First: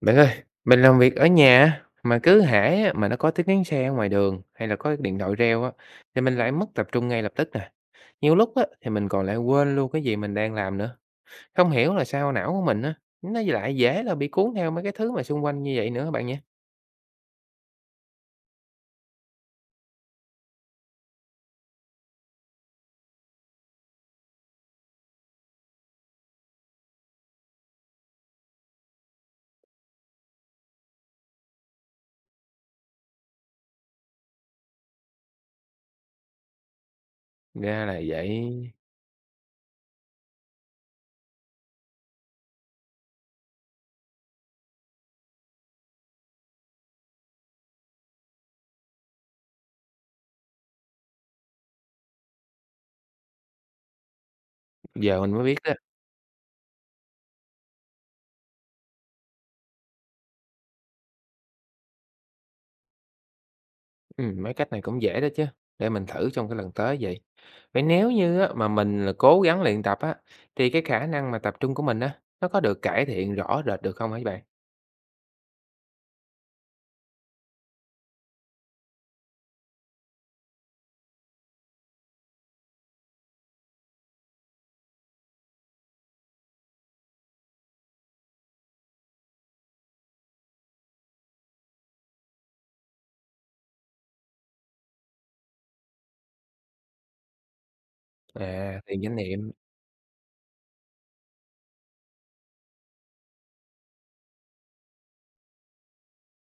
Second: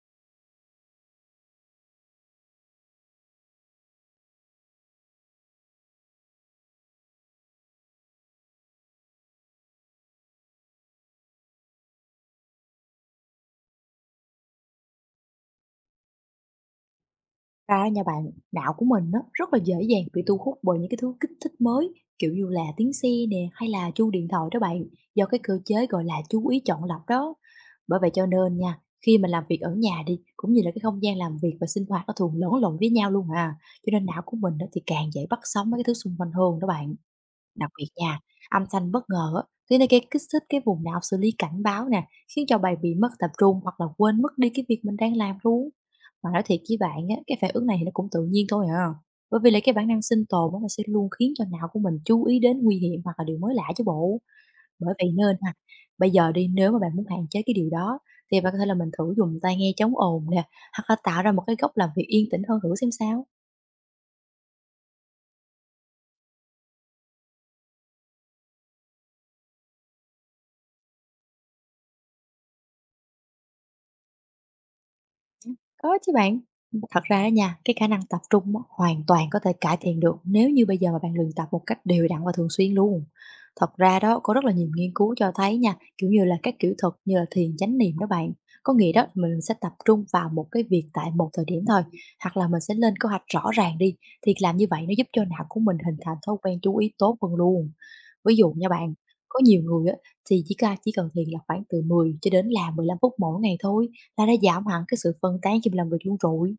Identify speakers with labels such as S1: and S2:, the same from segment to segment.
S1: Bạn ơi, mình làm việc ở nhà á, mà cứ hễ á, mà nó có tiếng xe ở ngoài đường hay là có cái điện thoại reo á thì mình lại mất tập trung ngay lập tức nè. Nhiều lúc á thì mình còn lại quên luôn cái gì mình đang làm nữa. Không hiểu là sao não của mình á nó lại dễ là bị cuốn theo mấy cái thứ mà xung quanh như vậy nữa bạn nhé.
S2: Ra á nha bạn, não của mình á, rất là dễ dàng bị thu hút bởi những cái thứ kích thích mới, kiểu như là tiếng xe nè hay là chuông điện thoại đó bạn, do cái cơ chế gọi là chú ý chọn lọc đó. Bởi vậy cho nên nha, khi mình làm việc ở nhà đi, cũng như là cái không gian làm việc và sinh hoạt nó thường lẫn lộn với nhau luôn à. Cho nên não của mình á, thì càng dễ bắt sóng mấy cái thứ xung quanh hơn đó bạn. Đặc
S1: Ra
S2: biệt
S1: là
S2: nha, âm
S1: vậy.
S2: thanh bất ngờ á, thì nó gây kích thích cái vùng não xử lý cảnh báo nè, khiến cho bạn bị mất tập trung hoặc là quên mất đi cái việc mình đang làm luôn. Mà nói thiệt với bạn á, cái phản ứng này thì nó cũng tự nhiên thôi à. Bởi vì là cái bản năng sinh tồn nó sẽ luôn khiến cho não của mình chú ý đến nguy hiểm hoặc là điều mới lạ chứ bộ. Bởi vậy
S1: Giờ mình
S2: nên
S1: mới
S2: ha,
S1: biết đó.
S2: bây giờ đi, nếu mà bạn muốn hạn chế cái điều đó thì bạn có thể là mình thử dùng tai nghe chống ồn nè, hoặc là tạo ra một cái góc làm việc yên tĩnh hơn thử xem sao.
S1: Ừ, mấy cách này cũng dễ đó chứ. Để mình thử trong cái lần tới vậy. Vậy nếu như á, mà mình là cố gắng luyện tập á thì cái khả năng mà tập trung của mình á nó có được cải thiện rõ rệt được không hả bạn?
S2: Có chứ bạn. Thật ra á nha, cái khả năng tập trung á, hoàn toàn có thể cải thiện được nếu như bây giờ mà bạn luyện tập một cách đều đặn và thường xuyên luôn. Thật ra đó, có rất là nhiều nghiên cứu cho thấy nha, kiểu như là các kiểu thuật như là thiền chánh niệm đó bạn. Có nghĩa đó, mình sẽ tập trung vào một cái việc tại một thời điểm thôi, hoặc là mình sẽ lên kế hoạch rõ ràng đi. Thì làm như vậy nó giúp cho não của mình hình thành thói quen chú ý tốt hơn luôn. Ví dụ nha
S1: À,
S2: bạn,
S1: thiền chánh
S2: có
S1: niệm,
S2: nhiều người á, thì chỉ cần thiền là khoảng từ 10 cho đến là 15 phút mỗi ngày thôi là đã giảm hẳn cái sự phân tán khi mình làm việc luôn rồi.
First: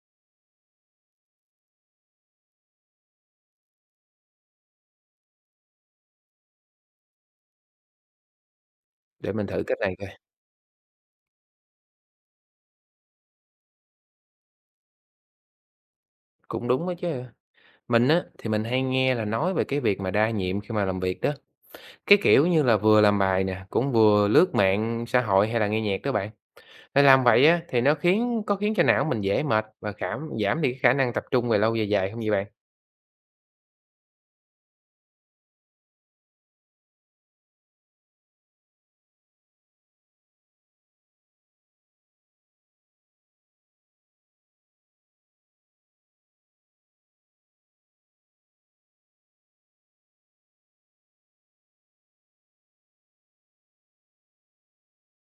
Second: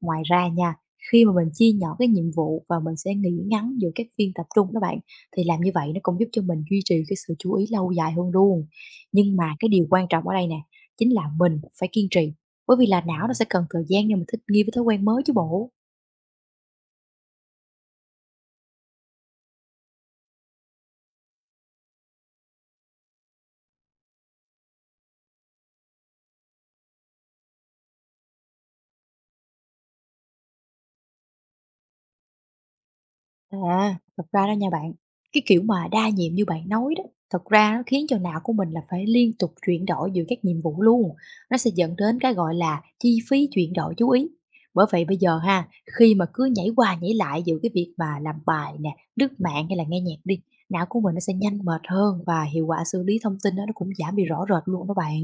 S2: Ngoài ra nha, khi mà mình chia nhỏ cái nhiệm vụ và mình sẽ nghỉ ngắn giữa các phiên tập trung đó bạn, thì làm như vậy nó cũng giúp cho mình duy trì cái sự chú ý lâu dài hơn luôn.
S1: để
S2: Nhưng
S1: mình
S2: mà
S1: thử
S2: cái
S1: cách
S2: điều
S1: này
S2: quan
S1: coi,
S2: trọng ở đây nè, chính là mình phải kiên trì, bởi vì là não nó sẽ cần thời gian để mình thích nghi với thói quen mới chứ bộ.
S1: cũng đúng á chứ. Mình á, thì mình hay nghe là nói về cái việc mà đa nhiệm khi mà làm việc đó, cái kiểu như là vừa làm bài nè, cũng vừa lướt mạng xã hội hay là nghe nhạc đó bạn. Để làm vậy á, thì nó khiến cho não mình dễ mệt và khảm giảm đi cái khả năng tập trung về lâu về dài không vậy bạn?
S2: À, thật ra đó nha bạn, cái kiểu mà đa nhiệm như bạn nói đó, thật ra nó khiến cho não của mình là phải liên tục chuyển đổi giữa các nhiệm vụ luôn. Nó sẽ dẫn đến cái gọi là chi phí chuyển đổi chú ý. Bởi vậy bây giờ ha, khi mà cứ nhảy qua nhảy lại giữa cái việc mà làm bài nè, lướt mạng hay là nghe nhạc đi, não của mình nó sẽ nhanh mệt hơn và hiệu quả xử lý thông tin đó nó cũng giảm đi rõ rệt luôn đó bạn.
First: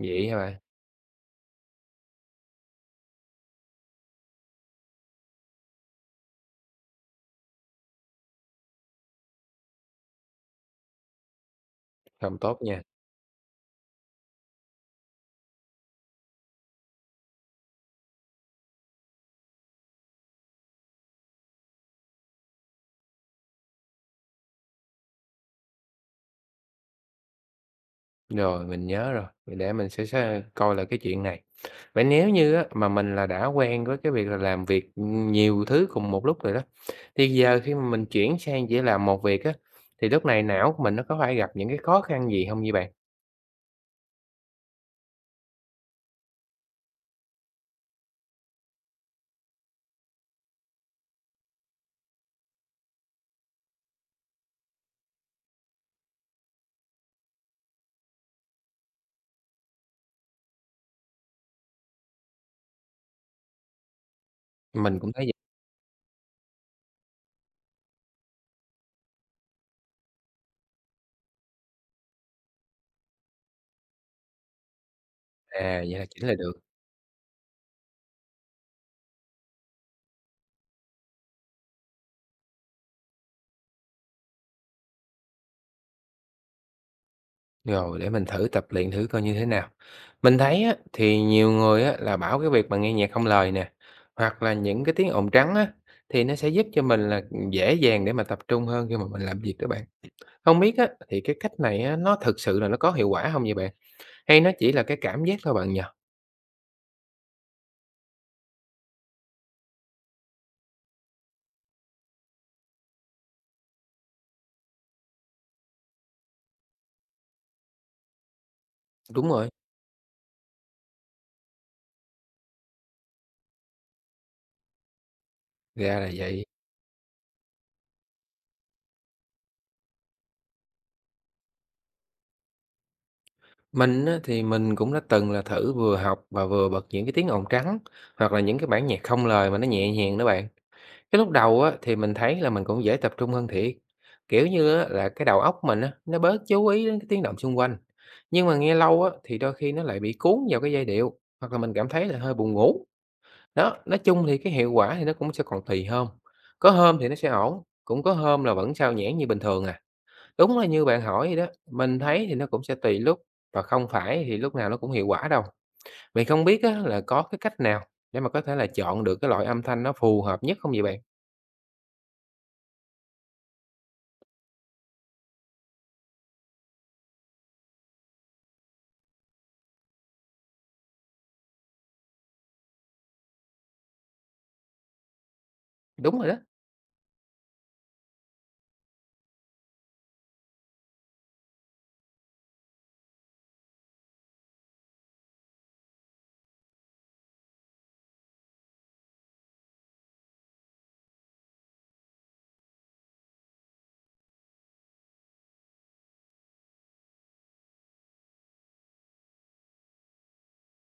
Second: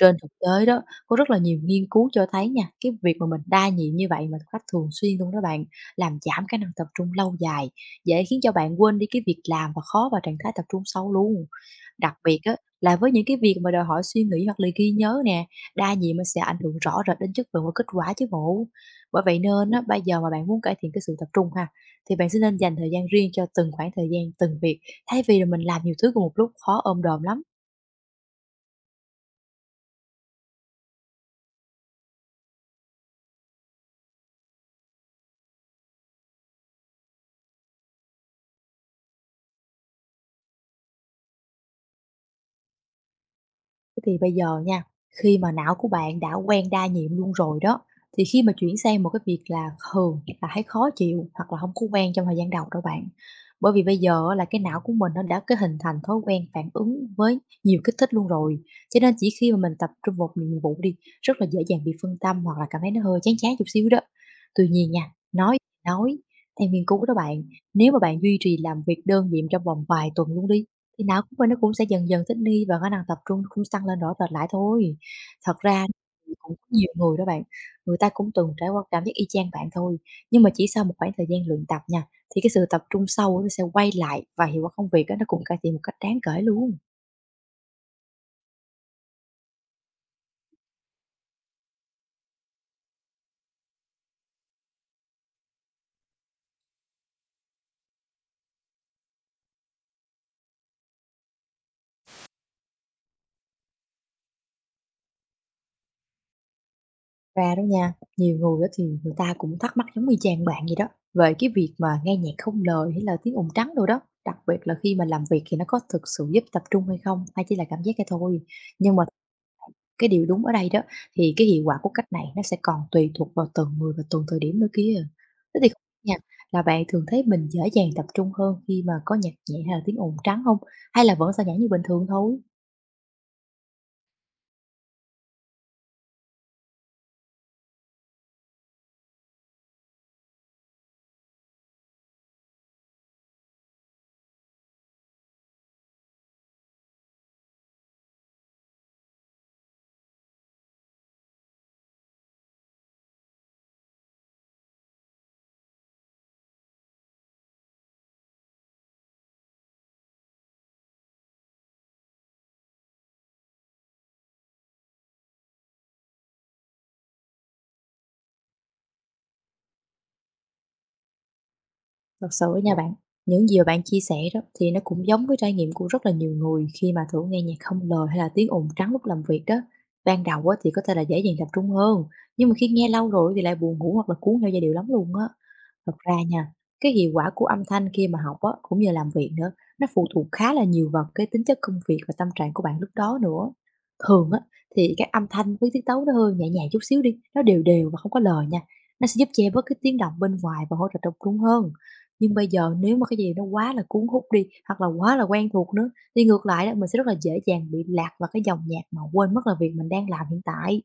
S2: Trên thực
S1: hả bạn?
S2: tế đó, có rất là nhiều nghiên cứu cho thấy nha, cái việc mà mình đa nhiệm như vậy mà một cách thường xuyên luôn đó bạn, làm giảm khả năng tập trung lâu dài, dễ khiến cho bạn quên đi cái việc làm và khó vào trạng thái tập trung sâu luôn. Đặc
S1: Không
S2: biệt á,
S1: tốt nha.
S2: là với những cái việc mà đòi hỏi suy nghĩ hoặc là ghi nhớ nè, đa nhiệm nó sẽ ảnh hưởng rõ rệt đến chất lượng và kết quả chứ bộ. Bởi vậy nên á, bây giờ mà bạn muốn cải thiện cái sự tập trung ha, thì bạn sẽ nên dành thời gian riêng cho từng khoảng thời gian, từng việc, thay vì là mình làm nhiều thứ cùng một lúc, khó ôm đồm lắm.
S1: Rồi, mình nhớ rồi, vậy để mình sẽ coi lại cái chuyện này. Vậy nếu như á, mà mình là đã quen với cái việc là làm việc nhiều thứ cùng một lúc rồi đó, thì giờ khi mà mình chuyển sang chỉ làm một việc á, thì lúc này não của mình nó có phải gặp những cái khó khăn gì hông vậy bạn?
S2: Thế thì bây giờ nha, khi mà não của bạn đã quen đa nhiệm luôn rồi đó, thì khi mà chuyển sang một cái việc là thường là thấy khó chịu hoặc là không có quen trong thời gian đầu đâu bạn. Bởi vì bây giờ á là cái não của mình nó đã cái hình thành thói quen phản ứng với nhiều kích thích luôn rồi, cho nên chỉ khi mà mình tập trung một nhiệm vụ đi, rất là dễ dàng bị phân tâm hoặc là cảm thấy nó hơi chán chán chút xíu đó. Tuy nhiên
S1: Mình
S2: nha,
S1: cũng thấy vậy,
S2: nói, theo nghiên cứu đó bạn, nếu mà bạn duy trì làm việc đơn nhiệm trong vòng vài tuần luôn đi, thì não của mình nó cũng sẽ dần dần thích nghi và khả năng tập trung cũng tăng lên rõ rệt lại thôi. Thật
S1: à,
S2: ra
S1: vậy là chỉnh
S2: thì
S1: là được,
S2: cũng có nhiều người đó bạn, người ta cũng từng trải qua cảm giác y chang bạn thôi, nhưng mà chỉ sau một khoảng thời gian luyện tập nha, thì cái sự tập trung sâu nó sẽ quay lại và hiệu quả công việc đó nó cũng cải thiện một cách đáng kể luôn.
S1: rồi để mình thử tập luyện thử coi như thế nào. Mình thấy á, thì nhiều người á, là bảo cái việc mà nghe nhạc không lời nè, hoặc là những cái tiếng ồn trắng á, thì nó sẽ giúp cho mình là, dễ dàng để mà tập trung hơn khi mà mình làm việc đó bạn. Hông biết á, thì cái cách này á, nó thực sự là nó có hiệu quả hông vậy bạn? Hay nó chỉ là cái cảm giác thôi bạn nhỉ?
S2: Ra đó nha, nhiều người đó thì người ta cũng thắc mắc giống y chang bạn vậy đó, về cái việc mà nghe nhạc không lời hay là tiếng ồn trắng đồ đó. Đặc biệt là khi mà làm việc thì nó có thực sự giúp tập trung hay không, hay chỉ là cảm giác cái thôi. Nhưng mà
S1: Đúng rồi,
S2: cái điều đúng ở đây đó, thì cái hiệu quả của cách này nó sẽ còn tùy thuộc vào từng người và từng thời điểm nữa kia. Thế thì không
S1: ra
S2: biết
S1: là
S2: nha,
S1: vậy.
S2: là bạn thường thấy mình dễ dàng tập trung hơn khi mà có nhạc nhẹ hay là tiếng ồn trắng không? Hay là vẫn sao nhãng như bình thường thôi?
S1: Mình á, thì mình cũng đã từng là thử vừa học và vừa bật những cái tiếng ồn trắng hoặc là những cái bản nhạc không lời mà nó nhẹ nhàng đó bạn. Cái lúc đầu á, thì mình thấy là mình cũng dễ tập trung hơn thiệt. Kiểu như á, là cái đầu óc mình á, nó bớt chú ý đến cái tiếng động xung quanh. Nhưng mà nghe lâu á, thì đôi khi nó lại bị cuốn vào cái giai điệu hoặc là mình cảm thấy là hơi buồn ngủ. Đó, nói chung thì cái hiệu quả thì nó cũng sẽ còn tùy hôm. Có hôm thì nó sẽ ổn, cũng có hôm là vẫn sao nhãng như bình thường à. Đúng là như bạn hỏi vậy đó, mình thấy thì nó cũng sẽ tùy lúc và không phải thì lúc nào nó cũng hiệu quả đâu. Mình không biết á, là có cái cách nào để mà có thể là chọn được cái loại âm thanh nó phù hợp nhất không vậy bạn?
S2: Thật sự á nha bạn, những gì mà bạn chia sẻ đó thì nó cũng giống với trải nghiệm của rất là nhiều người khi mà thử nghe nhạc không lời hay là tiếng ồn trắng lúc làm việc đó. Ban đầu á thì có thể là dễ dàng tập trung hơn, nhưng mà khi nghe lâu rồi thì lại buồn ngủ hoặc là cuốn theo giai điệu lắm luôn á. Thật ra
S1: Đúng rồi đó.
S2: nha, cái hiệu quả của âm thanh khi mà học á, cũng như làm việc nữa, nó phụ thuộc khá là nhiều vào cái tính chất công việc và tâm trạng của bạn lúc đó nữa. Thường á, thì các âm thanh với tiết tấu nó hơi nhẹ nhàng chút xíu đi, nó đều đều và không có lời nha. Nó sẽ giúp che bớt cái tiếng động bên ngoài và hỗ trợ tập trung hơn. Nhưng bây giờ nếu mà cái gì nó quá là cuốn hút đi hoặc là quá là quen thuộc nữa thì ngược lại đó, mình sẽ rất là dễ dàng bị lạc vào cái dòng nhạc mà quên mất là việc mình đang làm hiện tại.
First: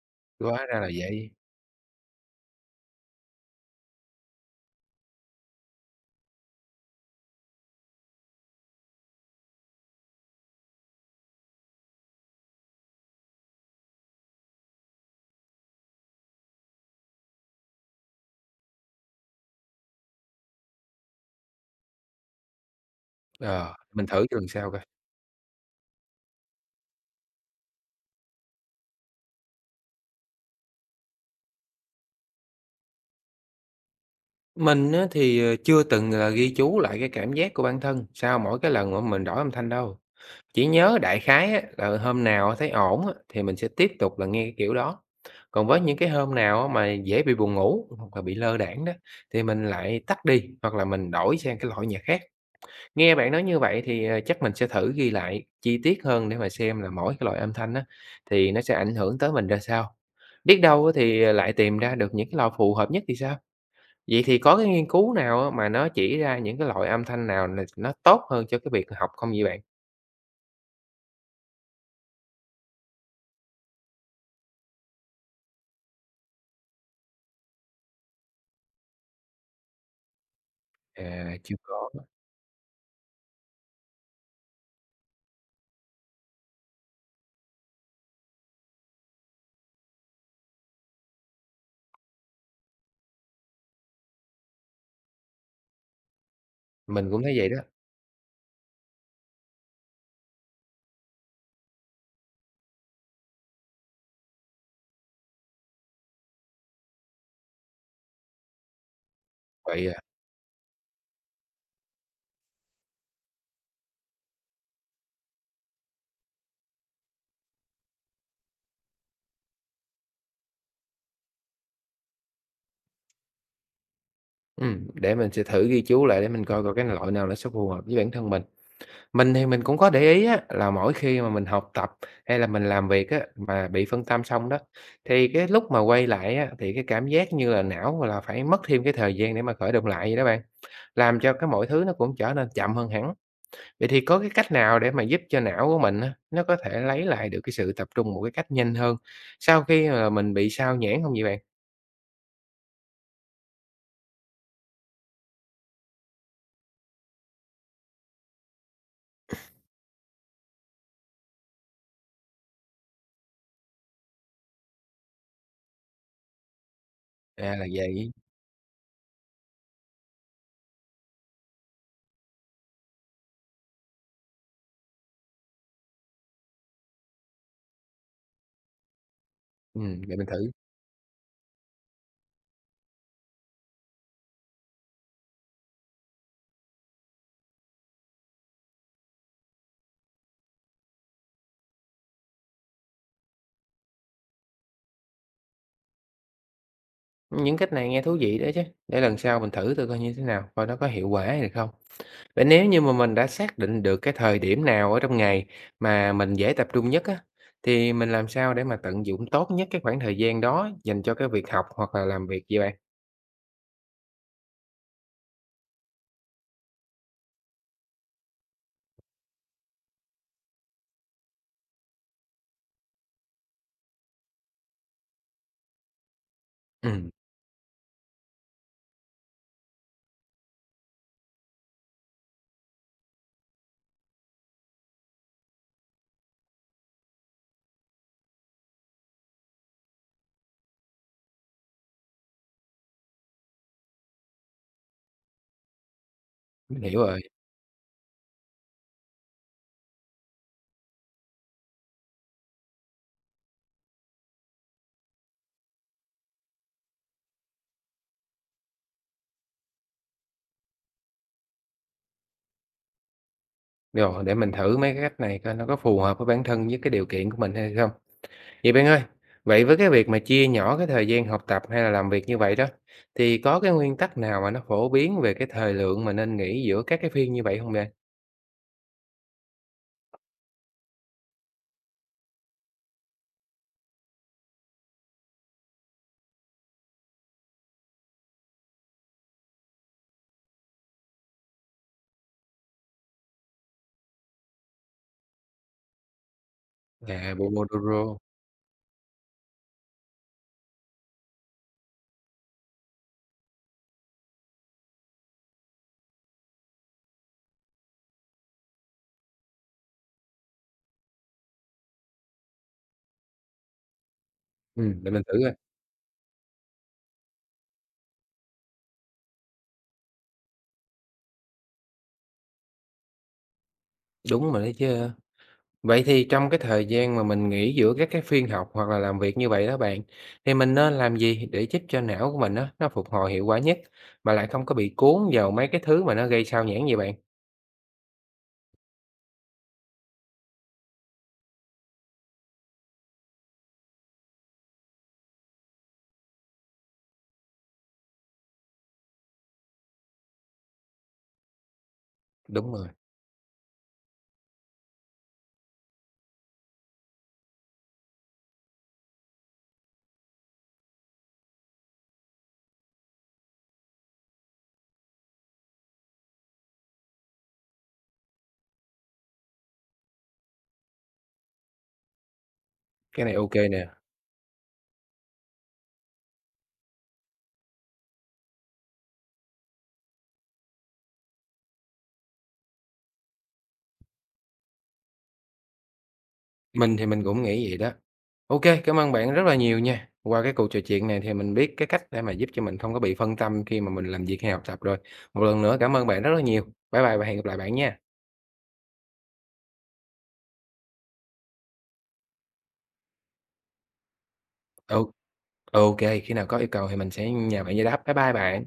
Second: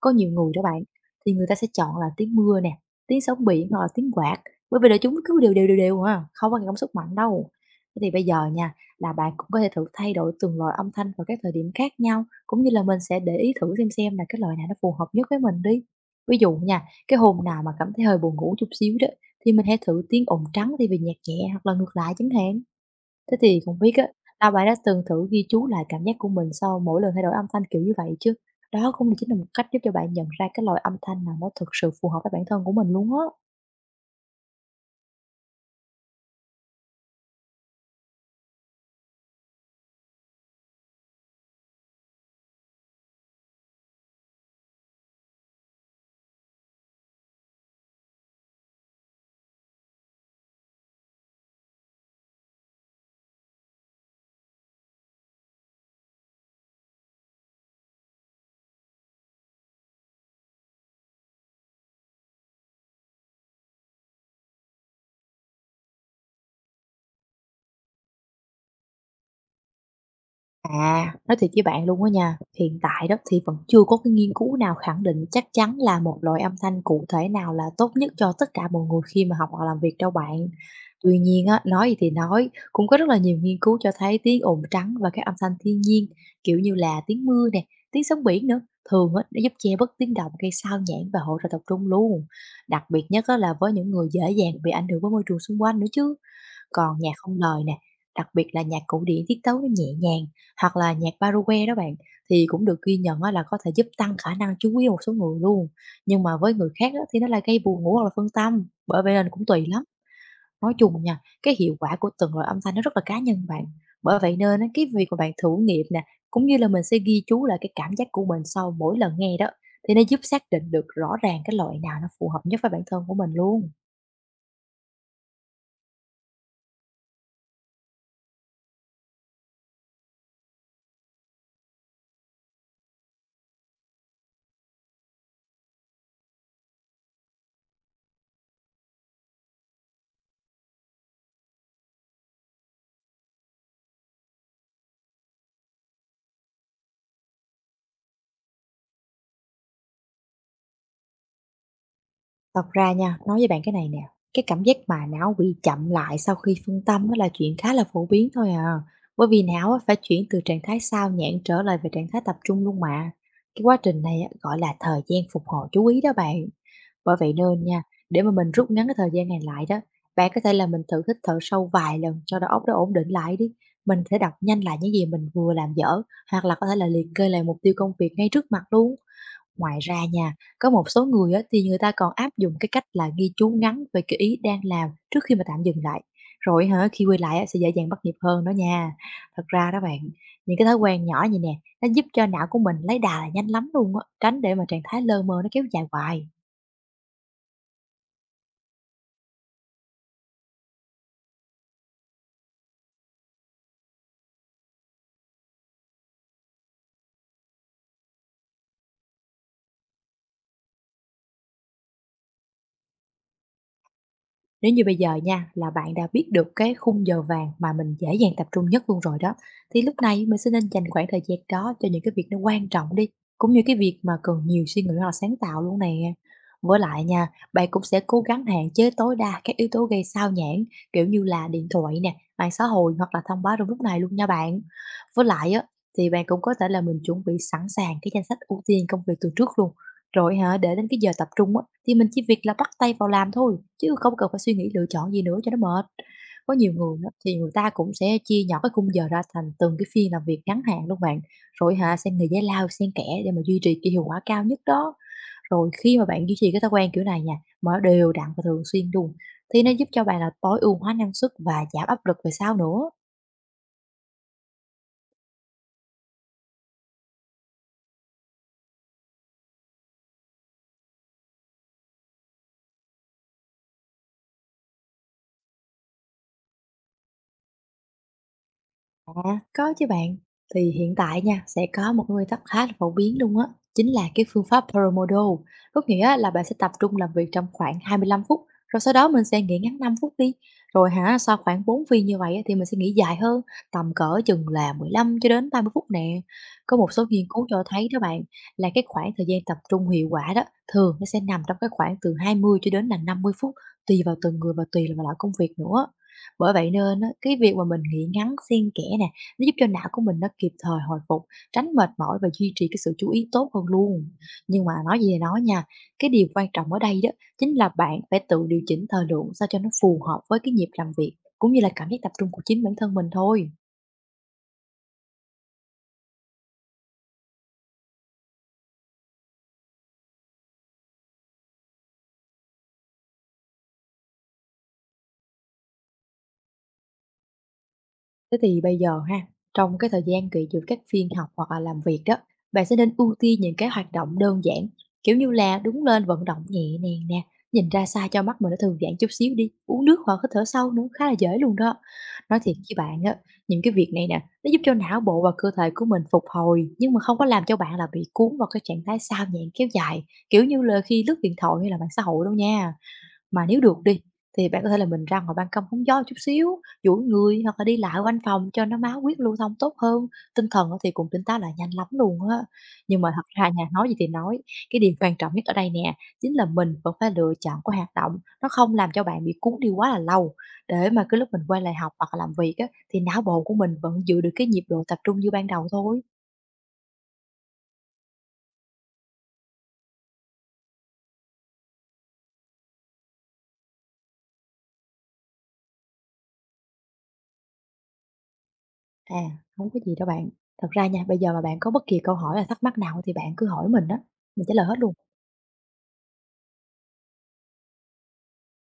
S2: Có nhiều người đó
S1: Hóa ra
S2: bạn
S1: là vậy.
S2: thì người ta sẽ chọn là tiếng mưa nè, tiếng sóng biển hoặc là tiếng quạt, bởi vì là chúng cứ đều đều, đều đều à, không có cái cảm xúc mạnh đâu. Thế thì bây giờ nha, là bạn cũng có thể thử thay đổi từng loại âm thanh vào các thời điểm khác nhau, cũng như là mình sẽ để ý thử xem là cái loại nào nó phù hợp nhất với mình đi. Ví dụ nha, cái hôm nào mà cảm thấy hơi buồn ngủ chút xíu đó, thì mình hãy thử tiếng ồn trắng thì vì nhạc nhẹ hoặc là ngược lại chẳng hạn. Thế thì
S1: Ờ,
S2: không biết á,
S1: mình thử cho lần
S2: là bạn
S1: sau
S2: đã
S1: coi.
S2: từng thử ghi chú lại cảm giác của mình sau mỗi lần thay đổi âm thanh kiểu như vậy chưa? Đó cũng chính là một cách giúp cho bạn nhận ra cái loại âm thanh nào nó thực sự phù hợp với bản thân của mình luôn á.
S1: Mình á, thì chưa từng là ghi chú lại cái cảm giác của bản thân sau mỗi cái lần mà mình đổi âm thanh đâu. Chỉ nhớ đại khái á, là hôm nào thấy ổn á, thì mình sẽ tiếp tục là nghe cái kiểu đó. Còn với những cái hôm nào á mà dễ bị buồn ngủ hoặc là bị lơ đãng đó, thì mình lại tắt đi hoặc là mình đổi sang cái loại nhạc khác. Nghe bạn nói như vậy thì, chắc mình sẽ thử ghi lại chi tiết hơn để mà xem là mỗi cái loại âm thanh á, thì nó sẽ ảnh hưởng tới mình ra sao. Biết đâu á thì, lại tìm ra được những cái loại phù hợp nhất thì sao? Vậy thì có cái nghiên cứu nào á mà nó chỉ ra những cái loại âm thanh nào là nó tốt hơn cho cái việc học không vậy bạn?
S2: À, nói thiệt với bạn luôn á nha, hiện tại đó thì vẫn chưa có cái nghiên cứu nào khẳng định chắc chắn là một loại âm thanh cụ thể nào là tốt nhất cho tất cả mọi người khi mà học hoặc làm việc đâu bạn. Tuy
S1: À,
S2: nhiên
S1: chưa
S2: á, nói
S1: có.
S2: gì thì nói, cũng có rất là nhiều nghiên cứu cho thấy tiếng ồn trắng và các âm thanh thiên nhiên, kiểu như là tiếng mưa nè, tiếng sóng biển nữa, thường á, nó giúp che bớt tiếng động gây sao nhãng và hỗ trợ tập trung luôn. Đặc biệt nhất á, là với những người dễ dàng bị ảnh hưởng bởi môi trường xung quanh nữa chứ. Còn
S1: Mình
S2: nhạc
S1: cũng thấy
S2: không
S1: vậy đó.
S2: lời nè, đặc biệt là nhạc cổ điển tiết tấu nó nhẹ nhàng hoặc là nhạc Baroque đó bạn thì cũng được ghi nhận á là có thể giúp tăng khả năng chú ý của một số người luôn. Nhưng mà với người khác á, thì nó lại gây buồn ngủ hoặc là phân tâm, bởi vậy nên cũng tùy lắm.
S1: Vậy à,
S2: Nói chung nha, cái hiệu quả của từng loại âm thanh nó rất là cá nhân bạn. Bởi vậy nên á, cái việc mà bạn thử nghiệm nè, cũng như là mình sẽ ghi chú lại cái cảm giác của mình sau mỗi lần nghe đó thì nó giúp xác định được rõ ràng cái loại nào nó phù hợp nhất với bản thân của mình luôn.
S1: để mình sẽ thử ghi chú lại để mình coi coi cái loại nào nó sẽ phù hợp với bản thân mình. Mình thì mình cũng có để ý á, là mỗi khi mà mình học tập hay là mình làm việc á, mà bị phân tâm xong đó, thì cái lúc mà quay lại á, thì cái cảm giác như là não là phải mất thêm cái thời gian để mà khởi động lại vậy đó bạn, làm cho cái mọi thứ nó cũng trở nên chậm hơn hẳn. Vậy thì có cái cách nào để mà giúp cho não của mình á, nó có thể lấy lại được cái sự tập trung một cái cách nhanh hơn, sau khi mà mình bị sao nhãng không vậy bạn?
S2: Thật ra nha, nói với bạn cái này nè, cái cảm giác mà não bị chậm lại sau khi phân tâm đó là chuyện khá là phổ biến thôi à. Bởi vì não á phải chuyển từ trạng thái sao nhãng trở lại về trạng thái tập trung luôn mà. Cái quá trình này á, gọi là thời gian phục hồi chú ý đó bạn. Bởi vậy
S1: À,
S2: nên
S1: là
S2: nha,
S1: vậy,
S2: để mà mình rút ngắn cái thời gian này lại đó, bạn có thể là mình thử hít thở sâu vài lần cho đầu óc đó ổn định lại đi. Mình sẽ đọc nhanh lại những gì mình vừa làm dở hoặc là có thể là liệt kê lại mục tiêu công việc ngay trước mặt luôn. Ngoài ra
S1: để mình
S2: nha,
S1: thử.
S2: có một số người á, thì người ta còn áp dụng cái cách là ghi chú ngắn về cái ý đang làm trước khi mà tạm dừng lại. Rồi hả, khi quay lại á, sẽ dễ dàng bắt nhịp hơn đó nha. Thật ra đó bạn, những cái thói quen nhỏ như nè, nó giúp cho não của mình lấy đà là nhanh lắm luôn á, tránh để mà trạng thái lơ mơ nó kéo dài hoài.
S1: Những cách này nghe thú vị đấy chứ, để lần sau mình thử thử coi như thế nào, coi nó có hiệu quả hay không. Vậy nếu như mà mình đã xác định được cái thời điểm nào ở trong ngày mà mình dễ tập trung nhất á, thì mình làm sao để mà tận dụng tốt nhất cái khoảng thời gian đó dành cho cái việc học hoặc là làm việc vậy bạn?
S2: Nếu như bây giờ nha, là bạn đã biết được cái khung giờ vàng mà mình dễ dàng tập trung nhất luôn rồi đó, thì lúc này mình sẽ nên dành khoảng thời gian đó cho những cái việc nó quan trọng đi, cũng như cái việc mà cần nhiều suy nghĩ hoặc là sáng tạo luôn nè. Với lại
S1: Ừm,
S2: nha, bạn cũng sẽ cố gắng hạn chế tối đa các yếu tố gây sao nhãng, kiểu như là điện thoại nè, mạng xã hội hoặc là thông báo trong lúc này luôn nha bạn. Với lại á, thì bạn cũng có thể là mình chuẩn bị sẵn sàng cái danh sách ưu tiên công việc từ trước luôn, rồi hả, để đến cái giờ tập trung á, thì mình chỉ việc là bắt tay vào làm thôi, chứ không cần phải suy nghĩ lựa chọn gì nữa cho nó mệt. Có nhiều
S1: mình
S2: người
S1: hiểu
S2: á,
S1: rồi.
S2: thì người ta cũng sẽ chia nhỏ cái khung giờ ra thành từng cái phiên làm việc ngắn hạn luôn bạn. Rồi hả, xen người giải lao, xen kẽ để mà duy trì cái hiệu quả cao nhất đó. Rồi khi mà bạn duy trì cái thói quen kiểu này nha, mà nó đều đặn và thường xuyên luôn, thì nó giúp cho bạn là tối ưu hóa năng suất và giảm áp lực về sau nữa.
S1: Rồi, để mình thử mấy cái cách này coi nó có phù hợp với bản thân với cái điều kiện của mình hay không. Vậy bạn ơi, vậy với cái việc mà chia nhỏ cái thời gian học tập hay là làm việc như vậy đó, thì có cái nguyên tắc nào mà nó phổ biến về cái thời lượng mà nên nghỉ giữa các cái phiên như vậy không bạn?
S2: À, có chứ bạn. Thì hiện tại nha, sẽ có một cái nguyên tắc khá là phổ biến luôn á, chính là cái phương pháp Pomodoro. Có nghĩa á là bạn sẽ tập trung làm việc trong khoảng 25 phút, rồi sau đó mình sẽ nghỉ ngắn 5 phút đi. Rồi hả, sau khoảng 4 phiên như vậy á, thì mình sẽ nghỉ dài hơn, tầm cỡ chừng là 15 cho đến 30 phút nè. Có một số nghiên
S1: À,
S2: cứu cho thấy đó
S1: Pomodoro,
S2: bạn, là cái khoảng thời gian tập trung hiệu quả đó, thường nó sẽ nằm trong cái khoảng từ 20 cho đến là 50 phút, tùy vào từng người và tùy vào loại công việc nữa. Bởi vậy nên á, cái việc mà mình nghỉ ngắn xen kẽ nè, nó giúp cho não của mình nó kịp thời hồi phục, tránh mệt mỏi và duy trì cái sự chú ý tốt hơn luôn. Nhưng mà nói gì
S1: để
S2: thì
S1: mình thử
S2: nói
S1: coi.
S2: nha, cái điều quan trọng ở đây đó chính là bạn phải tự điều chỉnh thời lượng sao cho nó phù hợp với cái nhịp làm việc cũng như là cảm giác tập trung của chính bản thân mình thôi.
S1: Đúng rồi đấy chứ. Vậy thì trong cái thời gian mà mình nghỉ giữa các cái phiên học hoặc là làm việc như vậy đó bạn, thì mình nên làm gì để giúp cho não của mình á, nó phục hồi hiệu quả nhất, mà lại không có bị cuốn vào mấy cái thứ mà nó gây sao nhãng vậy bạn?
S2: Thế thì bây giờ ha, trong cái thời gian nghỉ giữa các phiên học hoặc là làm việc đó, bạn sẽ nên ưu tiên những cái hoạt động đơn giản, kiểu như là đứng lên vận động nhẹ nhàng nè, nhìn ra xa cho mắt mình nó thư giãn chút xíu đi, uống nước hoặc hít thở sâu nữa, khá là dễ luôn đó. Nói thiệt
S1: Đúng
S2: với
S1: rồi,
S2: bạn á, những cái việc này nè, nó giúp cho não bộ và cơ thể của mình phục hồi, nhưng mà không có làm cho bạn là bị cuốn vào cái trạng thái sao nhãng kéo dài, kiểu như là khi lướt điện thoại hay là mạng xã hội đâu nha. Mà nếu được đi, thì bạn có thể là mình ra ngoài ban công hóng gió chút xíu, duỗi người hoặc là đi lại quanh phòng cho nó máu huyết lưu thông tốt hơn, tinh thần á thì cũng tỉnh táo lại nhanh lắm luôn á. Nhưng mà
S1: cái
S2: thật
S1: này
S2: ra nhà
S1: OK nè,
S2: nói gì thì nói, cái điều quan trọng nhất ở đây nè, chính là mình vẫn phải lựa chọn cái hoạt động nó không làm cho bạn bị cuốn đi quá là lâu, để mà cái lúc mình quay lại học hoặc là làm việc á, thì não bộ của mình vẫn giữ được cái nhịp độ tập trung như ban đầu thôi.
S1: mình thì mình cũng nghĩ vậy đó. OK, cảm ơn bạn rất là nhiều nha. Qua cái cuộc trò chuyện này thì mình biết cái cách để mà giúp cho mình không có bị phân tâm khi mà mình làm việc hay học tập rồi. Một lần nữa cảm ơn bạn rất là nhiều. Bye bye và hẹn gặp lại bạn nha.
S2: À, hông có gì đâu bạn. Thật ra nha, bây giờ mà bạn có bất kỳ câu hỏi hay thắc mắc nào thì bạn cứ hỏi mình đó, mình trả lời hết luôn.
S1: Ô ô khi nào có yêu cầu thì mình sẽ nhờ bạn giải đáp. Bye bye bạn.